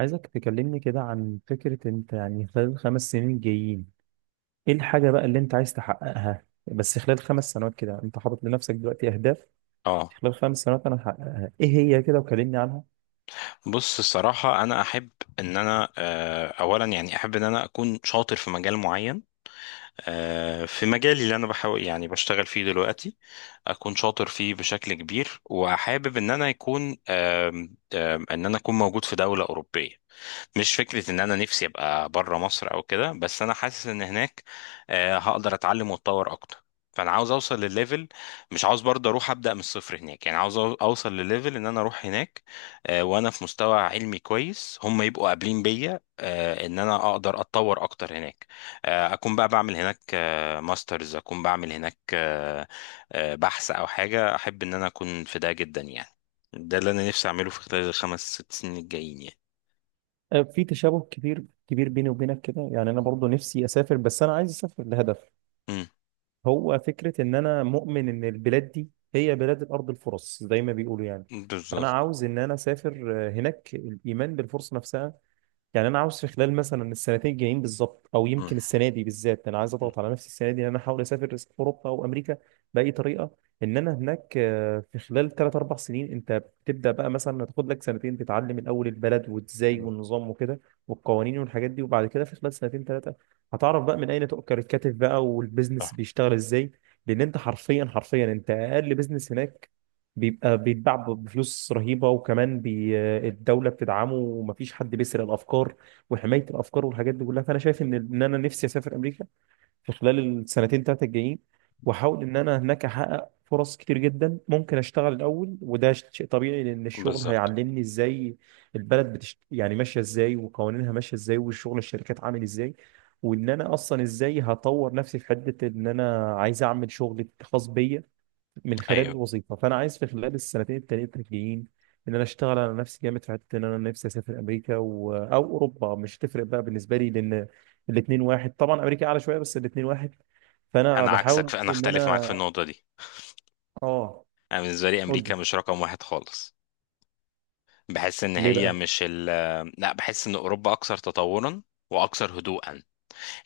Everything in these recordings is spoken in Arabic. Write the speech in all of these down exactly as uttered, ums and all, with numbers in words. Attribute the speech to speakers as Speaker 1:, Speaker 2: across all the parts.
Speaker 1: عايزك تكلمني كده عن فكرة انت يعني خلال الخمس سنين الجايين، ايه الحاجة بقى اللي انت عايز تحققها؟ بس خلال خمس سنوات كده انت حاطط لنفسك دلوقتي اهداف
Speaker 2: اه،
Speaker 1: خلال خمس سنوات انا هحققها ايه هي كده، وكلمني عنها.
Speaker 2: بص الصراحة أنا أحب إن أنا آه، أولا يعني أحب إن أنا أكون شاطر في مجال معين. آه، في مجالي اللي أنا بحاول يعني بشتغل فيه دلوقتي أكون شاطر فيه بشكل كبير، وحابب إن أنا يكون آم، آم، إن أنا أكون موجود في دولة أوروبية. مش فكرة إن أنا نفسي أبقى بره مصر أو كده، بس أنا حاسس إن هناك آه، هقدر أتعلم وأتطور أكتر. فأنا عاوز أوصل للليفل، مش عاوز برضه أروح أبدأ من الصفر هناك، يعني عاوز أو- أوصل للليفل إن أنا أروح هناك آه، وأنا في مستوى علمي كويس، هم يبقوا قابلين بيا، آه، إن أنا أقدر أتطور أكتر هناك. آه، أكون بقى بعمل هناك آه، ماسترز، أكون بعمل هناك آه، آه، بحث أو حاجة. أحب إن أنا أكون في ده جدا يعني. ده اللي أنا نفسي أعمله في خلال الخمس ست سنين الجايين يعني.
Speaker 1: آه، في تشابه كبير كبير بيني وبينك كده، يعني انا برضو نفسي اسافر بس انا عايز اسافر لهدف.
Speaker 2: مم.
Speaker 1: هو فكرة ان انا مؤمن ان البلاد دي هي بلاد الارض الفرص زي ما بيقولوا يعني. فانا
Speaker 2: بالظبط.
Speaker 1: عاوز ان انا اسافر آه، هناك الايمان بالفرصة نفسها. يعني انا عاوز في خلال مثلا السنتين الجايين بالظبط او
Speaker 2: مم.
Speaker 1: يمكن السنه دي بالذات انا عايز اضغط على نفسي السنه دي ان انا احاول اسافر اوروبا او امريكا باي طريقه. ان انا هناك آه، في خلال تلاتة اربعة سنين انت بتبدا بقى مثلا تاخد لك سنتين تتعلم الاول البلد وازاي
Speaker 2: مم.
Speaker 1: والنظام وكده والقوانين والحاجات دي، وبعد كده في خلال سنتين ثلاثه هتعرف بقى من اين تؤكل الكتف بقى
Speaker 2: صح.
Speaker 1: والبيزنس بيشتغل ازاي. لان انت حرفيا حرفيا انت اقل بيزنس هناك بيبقى بيتباع بفلوس رهيبة، وكمان بي آه، الدولة بتدعمه ومفيش حد بيسرق الأفكار وحماية الأفكار والحاجات دي كلها. فأنا شايف إن إن أنا نفسي أسافر أمريكا في خلال السنتين تلاتة الجايين، وأحاول إن أنا هناك أحقق فرص كتير جدا. ممكن أشتغل الأول وده شيء طبيعي لأن الشغل
Speaker 2: بالظبط.
Speaker 1: هيعلمني إزاي البلد بتشت... يعني ماشية إزاي، وقوانينها ماشية إزاي، والشغل الشركات عامل إزاي، وإن أنا أصلا إزاي هطور نفسي في حتة إن أنا عايز أعمل شغل خاص بيا من خلال
Speaker 2: ايوه،
Speaker 1: الوظيفه. فانا عايز في خلال السنتين التلاتة الجايين ان انا اشتغل على نفسي جامد في حته ان انا نفسي اسافر امريكا و... او اوروبا، مش تفرق بقى بالنسبه لي لان الاثنين واحد. طبعا امريكا اعلى شويه بس الاثنين واحد. فانا
Speaker 2: انا عكسك،
Speaker 1: بحاول
Speaker 2: فانا
Speaker 1: ان
Speaker 2: اختلف معاك في
Speaker 1: انا
Speaker 2: النقطه دي.
Speaker 1: اه.
Speaker 2: انا بالنسبه لي
Speaker 1: قول
Speaker 2: امريكا
Speaker 1: لي،
Speaker 2: مش رقم واحد خالص. بحس ان
Speaker 1: ليه
Speaker 2: هي
Speaker 1: بقى؟
Speaker 2: مش ال لا، بحس ان اوروبا اكثر تطورا واكثر هدوءا.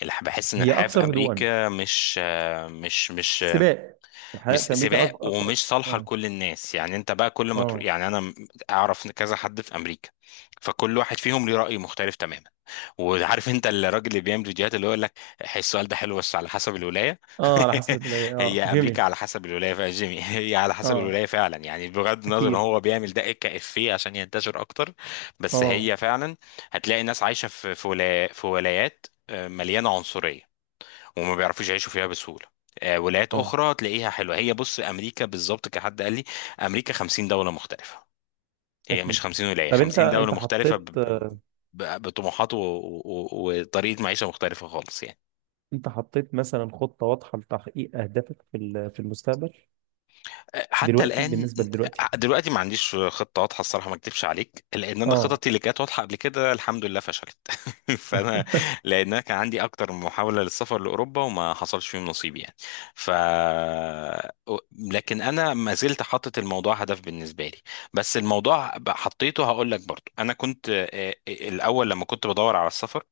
Speaker 2: الح- بحس ان
Speaker 1: هي
Speaker 2: الحياه في
Speaker 1: اكثر هدوءا؟
Speaker 2: امريكا مش مش مش
Speaker 1: سباق؟ الحياه
Speaker 2: مش
Speaker 1: في امريكا أك...
Speaker 2: سباق
Speaker 1: اكثر.
Speaker 2: ومش صالحه
Speaker 1: اه.
Speaker 2: لكل الناس، يعني انت بقى كل ما تروح،
Speaker 1: اه.
Speaker 2: يعني انا م- اعرف كذا حد في امريكا، فكل واحد فيهم ليه راي مختلف تماما. وعارف انت الراجل اللي بيعمل فيديوهات، اللي هو يقول لك "هي السؤال ده حلو بس على حسب الولايه".
Speaker 1: اه على حسب الولايه، اه
Speaker 2: هي امريكا
Speaker 1: جيمي.
Speaker 2: على حسب الولايه فعلا، جيمي. هي على حسب
Speaker 1: اه
Speaker 2: الولايه فعلا، يعني بغض النظر ان
Speaker 1: اكيد.
Speaker 2: هو بيعمل ده كافيه عشان ينتشر اكتر. بس
Speaker 1: اه.
Speaker 2: هي فعلا هتلاقي الناس عايشه في في ولا- في ولايات آه، مليانه عنصريه، وما بيعرفوش يعيشوا فيها بسهولة. آه، ولايات
Speaker 1: اه
Speaker 2: أخرى تلاقيها حلوة. هي بص، أمريكا بالظبط كحد قال لي، أمريكا خمسين دولة مختلفة، هي
Speaker 1: اكيد.
Speaker 2: مش خمسين ولاية،
Speaker 1: طب انت
Speaker 2: خمسين دولة
Speaker 1: انت
Speaker 2: مختلفة ب-
Speaker 1: حطيت،
Speaker 2: ب- ب- بطموحات و- و- و- وطريقة معيشة مختلفة خالص يعني.
Speaker 1: انت حطيت مثلا خطة واضحة لتحقيق اهدافك في ال- في المستقبل
Speaker 2: حتى
Speaker 1: دلوقتي
Speaker 2: الان
Speaker 1: بالنسبة لدلوقتي؟
Speaker 2: دلوقتي ما عنديش خطه واضحه، الصراحه ما اكدبش عليك، لان انا
Speaker 1: اه.
Speaker 2: خططي اللي كانت واضحه قبل كده الحمد لله فشلت. فانا لان أنا كان عندي اكتر من محاوله للسفر لاوروبا وما حصلش فيهم نصيب يعني. ف لكن انا ما زلت حاطط الموضوع هدف بالنسبه لي. بس الموضوع حطيته، هقول لك برضو، انا كنت آه، آه، الاول لما كنت بدور على السفر،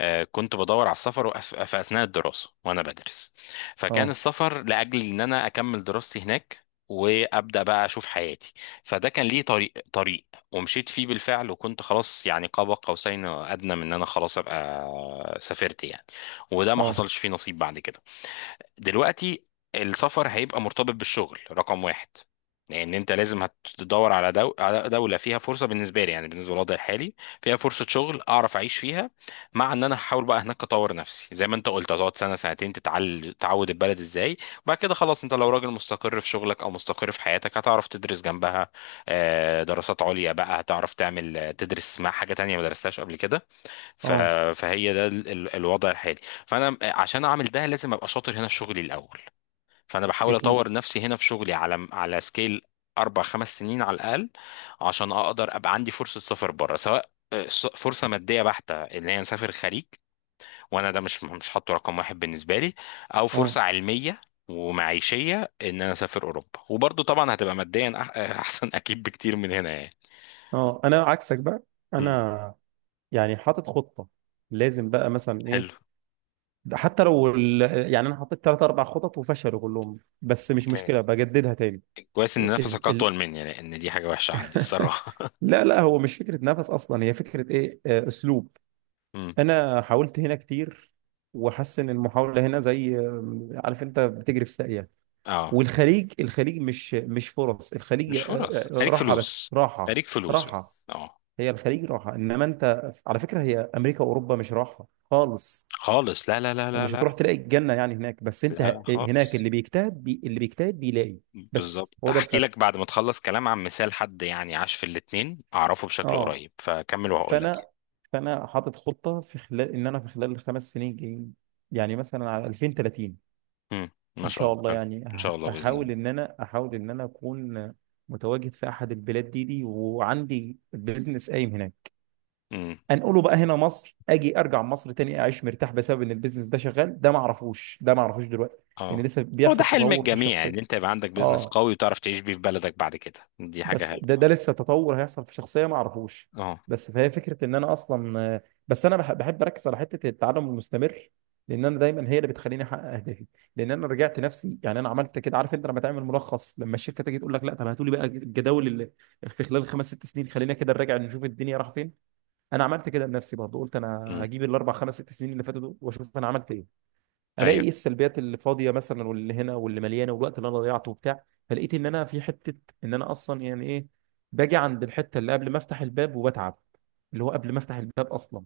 Speaker 2: آه، كنت بدور على السفر وأس- في أثناء الدراسة وأنا بدرس، فكان
Speaker 1: اه.
Speaker 2: السفر لأجل إن أنا أكمل دراستي هناك وأبدأ بقى أشوف حياتي. فده كان ليه طريق طريق، ومشيت فيه بالفعل، وكنت خلاص يعني قاب قوسين أو أدنى من إن أنا خلاص أبقى سافرت يعني، وده ما
Speaker 1: اه.
Speaker 2: حصلش فيه نصيب بعد كده. دلوقتي السفر هيبقى مرتبط بالشغل رقم واحد، لان انت لازم هتدور على دو... على دولة فيها فرصة، بالنسبة لي يعني بالنسبة للوضع الحالي، فيها فرصة شغل اعرف اعيش فيها. مع ان انا هحاول بقى هناك اطور نفسي، زي ما انت قلت هتقعد سنة سنتين تتعل... تعود البلد ازاي، وبعد كده خلاص انت لو راجل مستقر في شغلك او مستقر في حياتك هتعرف تدرس جنبها آه، دراسات عليا بقى، هتعرف تعمل آه، تدرس مع حاجة تانية ما درستهاش قبل كده. ف...
Speaker 1: اه
Speaker 2: فهي ده ال... ال- الوضع الحالي. فانا عشان اعمل ده لازم ابقى شاطر هنا في شغلي الاول، فانا بحاول
Speaker 1: اكيد.
Speaker 2: اطور نفسي هنا في شغلي على على سكيل اربع خمس سنين على الاقل، عشان اقدر ابقى عندي فرصه سفر بره، سواء آه، س- فرصه ماديه بحته اللي هي نسافر خليج، وانا ده مش مش حاطه رقم واحد بالنسبه لي، او
Speaker 1: اه.
Speaker 2: فرصه علميه ومعيشيه ان انا اسافر اوروبا، وبرضه طبعا هتبقى ماديا أح- احسن اكيد بكتير من هنا يعني.
Speaker 1: اه انا عكسك بقى.
Speaker 2: مم.
Speaker 1: انا يعني حاطط خطه، لازم بقى مثلا ايه.
Speaker 2: حلو.
Speaker 1: حتى لو ال... يعني انا حطيت ثلاث اربع خطط وفشلوا كلهم، بس مش مشكله،
Speaker 2: ممتاز.
Speaker 1: بجددها تاني.
Speaker 2: كويس ان
Speaker 1: إز...
Speaker 2: نفسك
Speaker 1: ال...
Speaker 2: اطول مني، لان دي حاجه وحشه عندي الصراحه.
Speaker 1: لا لا، هو مش فكره نفس اصلا، هي فكره ايه آه، اسلوب.
Speaker 2: امم.
Speaker 1: انا حاولت هنا كتير، وحاسس ان المحاوله هنا زي آه، عارف انت بتجري في ساقيه.
Speaker 2: اه،
Speaker 1: والخليج الخليج مش مش فرص، الخليج
Speaker 2: مش
Speaker 1: آه،
Speaker 2: فرص،
Speaker 1: آه،
Speaker 2: خليك
Speaker 1: راحه،
Speaker 2: فلوس.
Speaker 1: بس راحه،
Speaker 2: خليك فلوس
Speaker 1: راحه.
Speaker 2: بس، اه.
Speaker 1: هي الخليج راحه، انما انت على فكره هي امريكا واوروبا مش راحه خالص.
Speaker 2: خالص، لا لا لا لا
Speaker 1: ومش هتروح
Speaker 2: لا،
Speaker 1: تلاقي الجنه يعني هناك، بس انت ه-
Speaker 2: لا
Speaker 1: آه،
Speaker 2: لا
Speaker 1: هناك
Speaker 2: خالص.
Speaker 1: اللي بيجتهد بي اللي بيجتهد بيلاقي. بس
Speaker 2: بالظبط،
Speaker 1: هو ده
Speaker 2: هحكي
Speaker 1: الفرق.
Speaker 2: لك بعد ما تخلص كلام عن مثال حد يعني عاش في الاتنين اعرفه بشكل
Speaker 1: اه.
Speaker 2: قريب، فكمل وهقول لك
Speaker 1: فانا،
Speaker 2: يعني.
Speaker 1: فانا حاطط خطه في خلال ان انا في خلال الخمس سنين الجايين، يعني مثلا على الفين وتلاتين
Speaker 2: امم. ما
Speaker 1: ان
Speaker 2: شاء
Speaker 1: شاء
Speaker 2: الله
Speaker 1: الله.
Speaker 2: حلو.
Speaker 1: يعني
Speaker 2: ان
Speaker 1: أح-
Speaker 2: شاء الله باذن الله.
Speaker 1: احاول ان انا، احاول ان انا اكون متواجد في احد البلاد دي دي وعندي بيزنس قايم هناك،
Speaker 2: امم.
Speaker 1: انقله بقى هنا مصر، اجي ارجع مصر تاني اعيش مرتاح بسبب ان البيزنس ده شغال. ده ما اعرفوش، ده ما اعرفوش دلوقتي لان
Speaker 2: اه،
Speaker 1: لسه
Speaker 2: هو ده
Speaker 1: بيحصل
Speaker 2: حلم
Speaker 1: تطور في
Speaker 2: الجميع
Speaker 1: الشخصيه.
Speaker 2: ان انت يبقى عندك بيزنس
Speaker 1: اه.
Speaker 2: قوي وتعرف تعيش بيه في بلدك بعد كده، دي حاجه
Speaker 1: بس
Speaker 2: حلوه،
Speaker 1: ده ده
Speaker 2: اه.
Speaker 1: لسه تطور هيحصل في شخصيه ما اعرفوش.
Speaker 2: اه.
Speaker 1: بس فهي فكره ان انا اصلا آه، بس انا بح- بحب اركز على حته التعلم المستمر، لان انا دايما هي اللي بتخليني احقق اهدافي. لان انا رجعت نفسي، يعني انا عملت كده، عارف انت لما تعمل ملخص، لما الشركه تيجي تقول لك لا طب هاتوا لي بقى الجداول اللي في خلال خمس ست سنين، خلينا كده نراجع نشوف الدنيا راح فين. انا عملت كده لنفسي برضه، قلت انا
Speaker 2: امم.
Speaker 1: هجيب الاربع خمس ست سنين اللي فاتوا دول واشوف انا عملت ايه. الاقي
Speaker 2: ايوه.
Speaker 1: ايه السلبيات اللي فاضيه مثلا، واللي هنا واللي مليانه، والوقت اللي انا ضيعته وبتاع. فلقيت ان انا في حته، ان انا اصلا يعني ايه، باجي عند الحته اللي قبل ما افتح الباب وبتعب، اللي هو قبل ما افتح الباب اصلا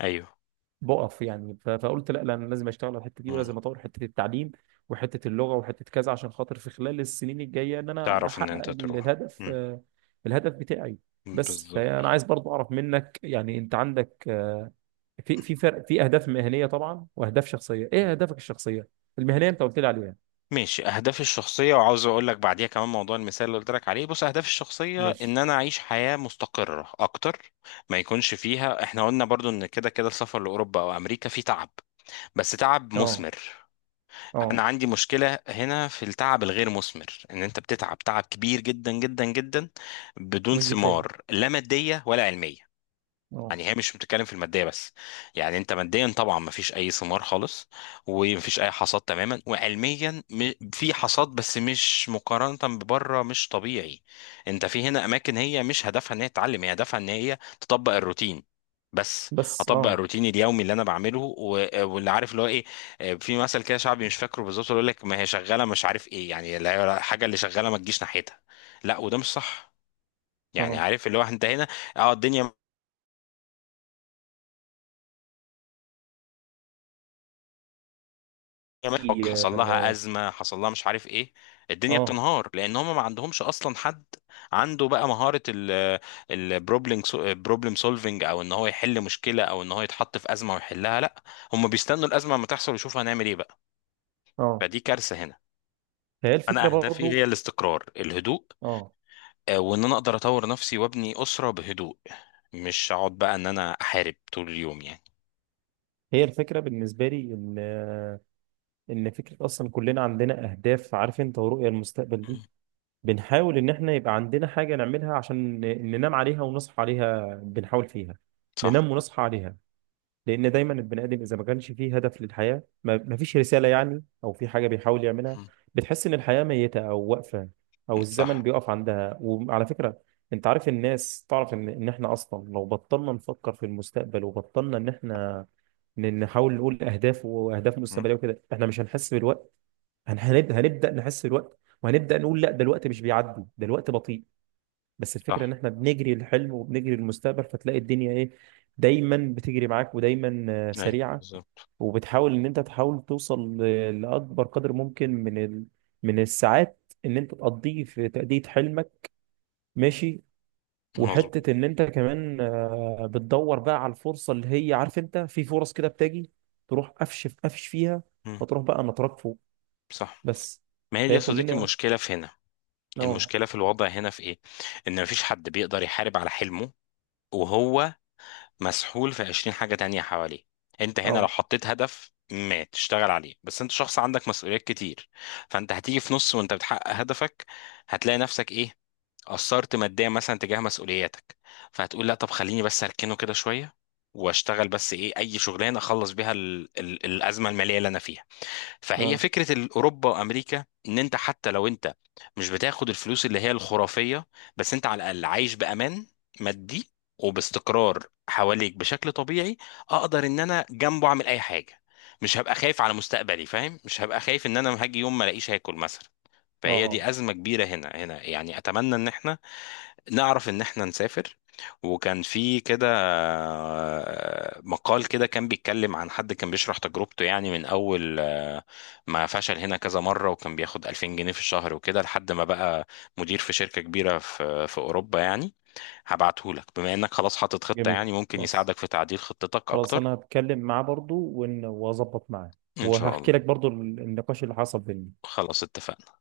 Speaker 2: ايوه،
Speaker 1: بقف يعني. ف- فقلت لا لا، انا لازم اشتغل على الحته دي ولازم اطور حته التعليم وحته اللغه وحته كذا، عشان خاطر في خلال السنين الجايه ان انا
Speaker 2: تعرف ان
Speaker 1: احقق
Speaker 2: انت
Speaker 1: ال-
Speaker 2: تروح.
Speaker 1: الهدف
Speaker 2: مم.
Speaker 1: آه، الهدف بتاعي. بس
Speaker 2: بالظبط.
Speaker 1: فانا عايز برضو اعرف منك، يعني انت عندك آه، في في فرق في اهداف مهنيه طبعا واهداف شخصيه، ايه
Speaker 2: مم.
Speaker 1: اهدافك الشخصيه؟ المهنيه انت قلت لي عليها.
Speaker 2: ماشي، اهدافي الشخصيه، وعاوز اقول لك بعديها كمان موضوع المثال اللي قلت لك عليه. بص، اهدافي الشخصيه
Speaker 1: مش.
Speaker 2: ان انا اعيش حياه مستقره اكتر، ما يكونش فيها، احنا قلنا برضو ان كده كده السفر لاوروبا او امريكا فيه تعب، بس تعب
Speaker 1: اه.
Speaker 2: مثمر. انا
Speaker 1: اه.
Speaker 2: عندي مشكله هنا في التعب الغير مثمر، ان انت بتتعب تعب كبير جدا جدا جدا بدون
Speaker 1: ومش بتلاقي.
Speaker 2: ثمار لا ماديه ولا علميه.
Speaker 1: اه.
Speaker 2: يعني هي مش بتتكلم في الماديه بس، يعني انت ماديا طبعا مفيش اي ثمار خالص ومفيش اي حصاد تماما، وعلميا م- في حصاد بس مش مقارنه ببره، مش طبيعي. انت في هنا اماكن هي مش هدفها ان هي تتعلم، هي هدفها ان هي تطبق الروتين بس.
Speaker 1: بس
Speaker 2: اطبق
Speaker 1: اه.
Speaker 2: الروتين اليومي اللي انا بعمله و- واللي عارف اللي هو ايه. آه، في مثل كده شعبي مش فاكره بالظبط اللي يقول لك ما هي شغاله مش عارف ايه، يعني الحاجه اللي شغاله ما تجيش ناحيتها، لا وده مش صح. يعني
Speaker 1: اه.
Speaker 2: عارف اللي هو انت هنا، اه، الدنيا كمان حق-
Speaker 1: في-
Speaker 2: حصل لها
Speaker 1: اه.
Speaker 2: ازمه، حصل لها مش عارف ايه، الدنيا
Speaker 1: اه.
Speaker 2: بتنهار، لان هم ما عندهمش اصلا حد عنده بقى مهاره البروبلم، بروبلم سولفنج، او ان هو يحل مشكله، او ان هو يتحط في ازمه ويحلها، لا، هم بيستنوا الازمه لما تحصل ويشوفوا هنعمل ايه بقى.
Speaker 1: آه.
Speaker 2: فدي كارثه هنا.
Speaker 1: فهي الفكره
Speaker 2: انا اهدافي هي
Speaker 1: برضو.
Speaker 2: الاستقرار، الهدوء،
Speaker 1: اه.
Speaker 2: آه، وان انا اقدر اطور نفسي وابني اسره بهدوء، مش اقعد بقى ان انا احارب طول اليوم يعني.
Speaker 1: هي الفكرة بالنسبة لي إن، إن فكرة أصلا كلنا عندنا أهداف، عارف أنت، ورؤية المستقبل دي،
Speaker 2: مم.
Speaker 1: بنحاول إن إحنا يبقى عندنا حاجة نعملها عشان ن- ننام عليها ونصحى عليها، بنحاول فيها
Speaker 2: صح.
Speaker 1: ننام ونصحى عليها. لأن دايما البني آدم إذا ما كانش فيه هدف للحياة، ما ما فيش رسالة يعني، أو في حاجة بيحاول يعملها،
Speaker 2: مم.
Speaker 1: بتحس إن الحياة ميتة أو واقفة أو الزمن
Speaker 2: صح.
Speaker 1: بيقف عندها. وعلى فكرة أنت عارف الناس، تعرف إن إن إحنا أصلا لو بطلنا نفكر في المستقبل وبطلنا إن إحنا ن- نحاول نقول اهداف واهداف
Speaker 2: مم.
Speaker 1: مستقبليه وكده، احنا مش هنحس بالوقت. هن- هنبدا هنبدا نحس بالوقت، وهنبدا نقول لا ده الوقت مش بيعدي، ده الوقت بطيء. بس الفكره
Speaker 2: صح.
Speaker 1: ان احنا بنجري الحلم وبنجري المستقبل، فتلاقي الدنيا ايه، دايما بتجري معاك، ودايما آه،
Speaker 2: اي
Speaker 1: سريعه.
Speaker 2: بالظبط.
Speaker 1: وبتحاول ان انت تحاول توصل ل- لاكبر قدر ممكن من ال... من الساعات ان انت تقضيه في تاديه حلمك، ماشي.
Speaker 2: مظبوط.
Speaker 1: وحتة إن أنت كمان آه، بتدور بقى على الفرصة اللي هي، عارف أنت، في فرص كده بتجي تروح قفش في قفش فيها،
Speaker 2: مم.
Speaker 1: فتروح بقى نطرق فوق.
Speaker 2: صح.
Speaker 1: بس
Speaker 2: ما هي دي يا
Speaker 1: فهي
Speaker 2: صديقي
Speaker 1: كلنا
Speaker 2: المشكلة في هنا.
Speaker 1: أه.
Speaker 2: المشكلة في الوضع هنا في ايه؟ ان مفيش حد بيقدر يحارب على حلمه وهو مسحول في عشرين حاجة تانية حواليه. انت هنا لو
Speaker 1: أه.
Speaker 2: حطيت هدف ما تشتغل عليه بس، انت شخص عندك مسؤوليات كتير، فانت هتيجي في نص وانت بتحقق هدفك، هتلاقي نفسك ايه، قصرت ماديا مثلا تجاه مسؤولياتك، فهتقول لا طب خليني بس اركنه كده شوية واشتغل بس ايه، اي شغلانة اخلص بيها ال ال الازمة المالية اللي انا فيها. فهي
Speaker 1: أه.
Speaker 2: فكرة الأوروبا وأمريكا، إن أنت حتى لو أنت مش بتاخد الفلوس اللي هي الخرافية، بس أنت على الأقل عايش بأمان مادي وباستقرار حواليك بشكل طبيعي. أقدر إن أنا جنبه أعمل أي حاجة، مش هبقى خايف على مستقبلي، فاهم؟ مش هبقى خايف إن أنا هاجي يوم ما ألاقيش هاكل مثلا. فهي
Speaker 1: أه.
Speaker 2: دي أزمة كبيرة هنا هنا يعني، أتمنى إن إحنا نعرف ان احنا نسافر. وكان في كده آه، مقال كده كان بيتكلم عن حد كان بيشرح تجربته، يعني من اول آه، ما فشل هنا كذا مرة، وكان بياخد ألفين جنيه في الشهر وكده لحد ما بقى مدير في شركة كبيرة في في اوروبا يعني. هبعته لك بما انك خلاص حاطط خطة،
Speaker 1: جميل.
Speaker 2: يعني ممكن
Speaker 1: خلاص.
Speaker 2: يساعدك في تعديل خطتك
Speaker 1: خلاص
Speaker 2: اكتر.
Speaker 1: أنا هتكلم معاه برضو، وإن- وأظبط معاه،
Speaker 2: ان شاء
Speaker 1: وهحكي
Speaker 2: الله.
Speaker 1: لك برضو النقاش اللي حصل بينا.
Speaker 2: خلاص اتفقنا.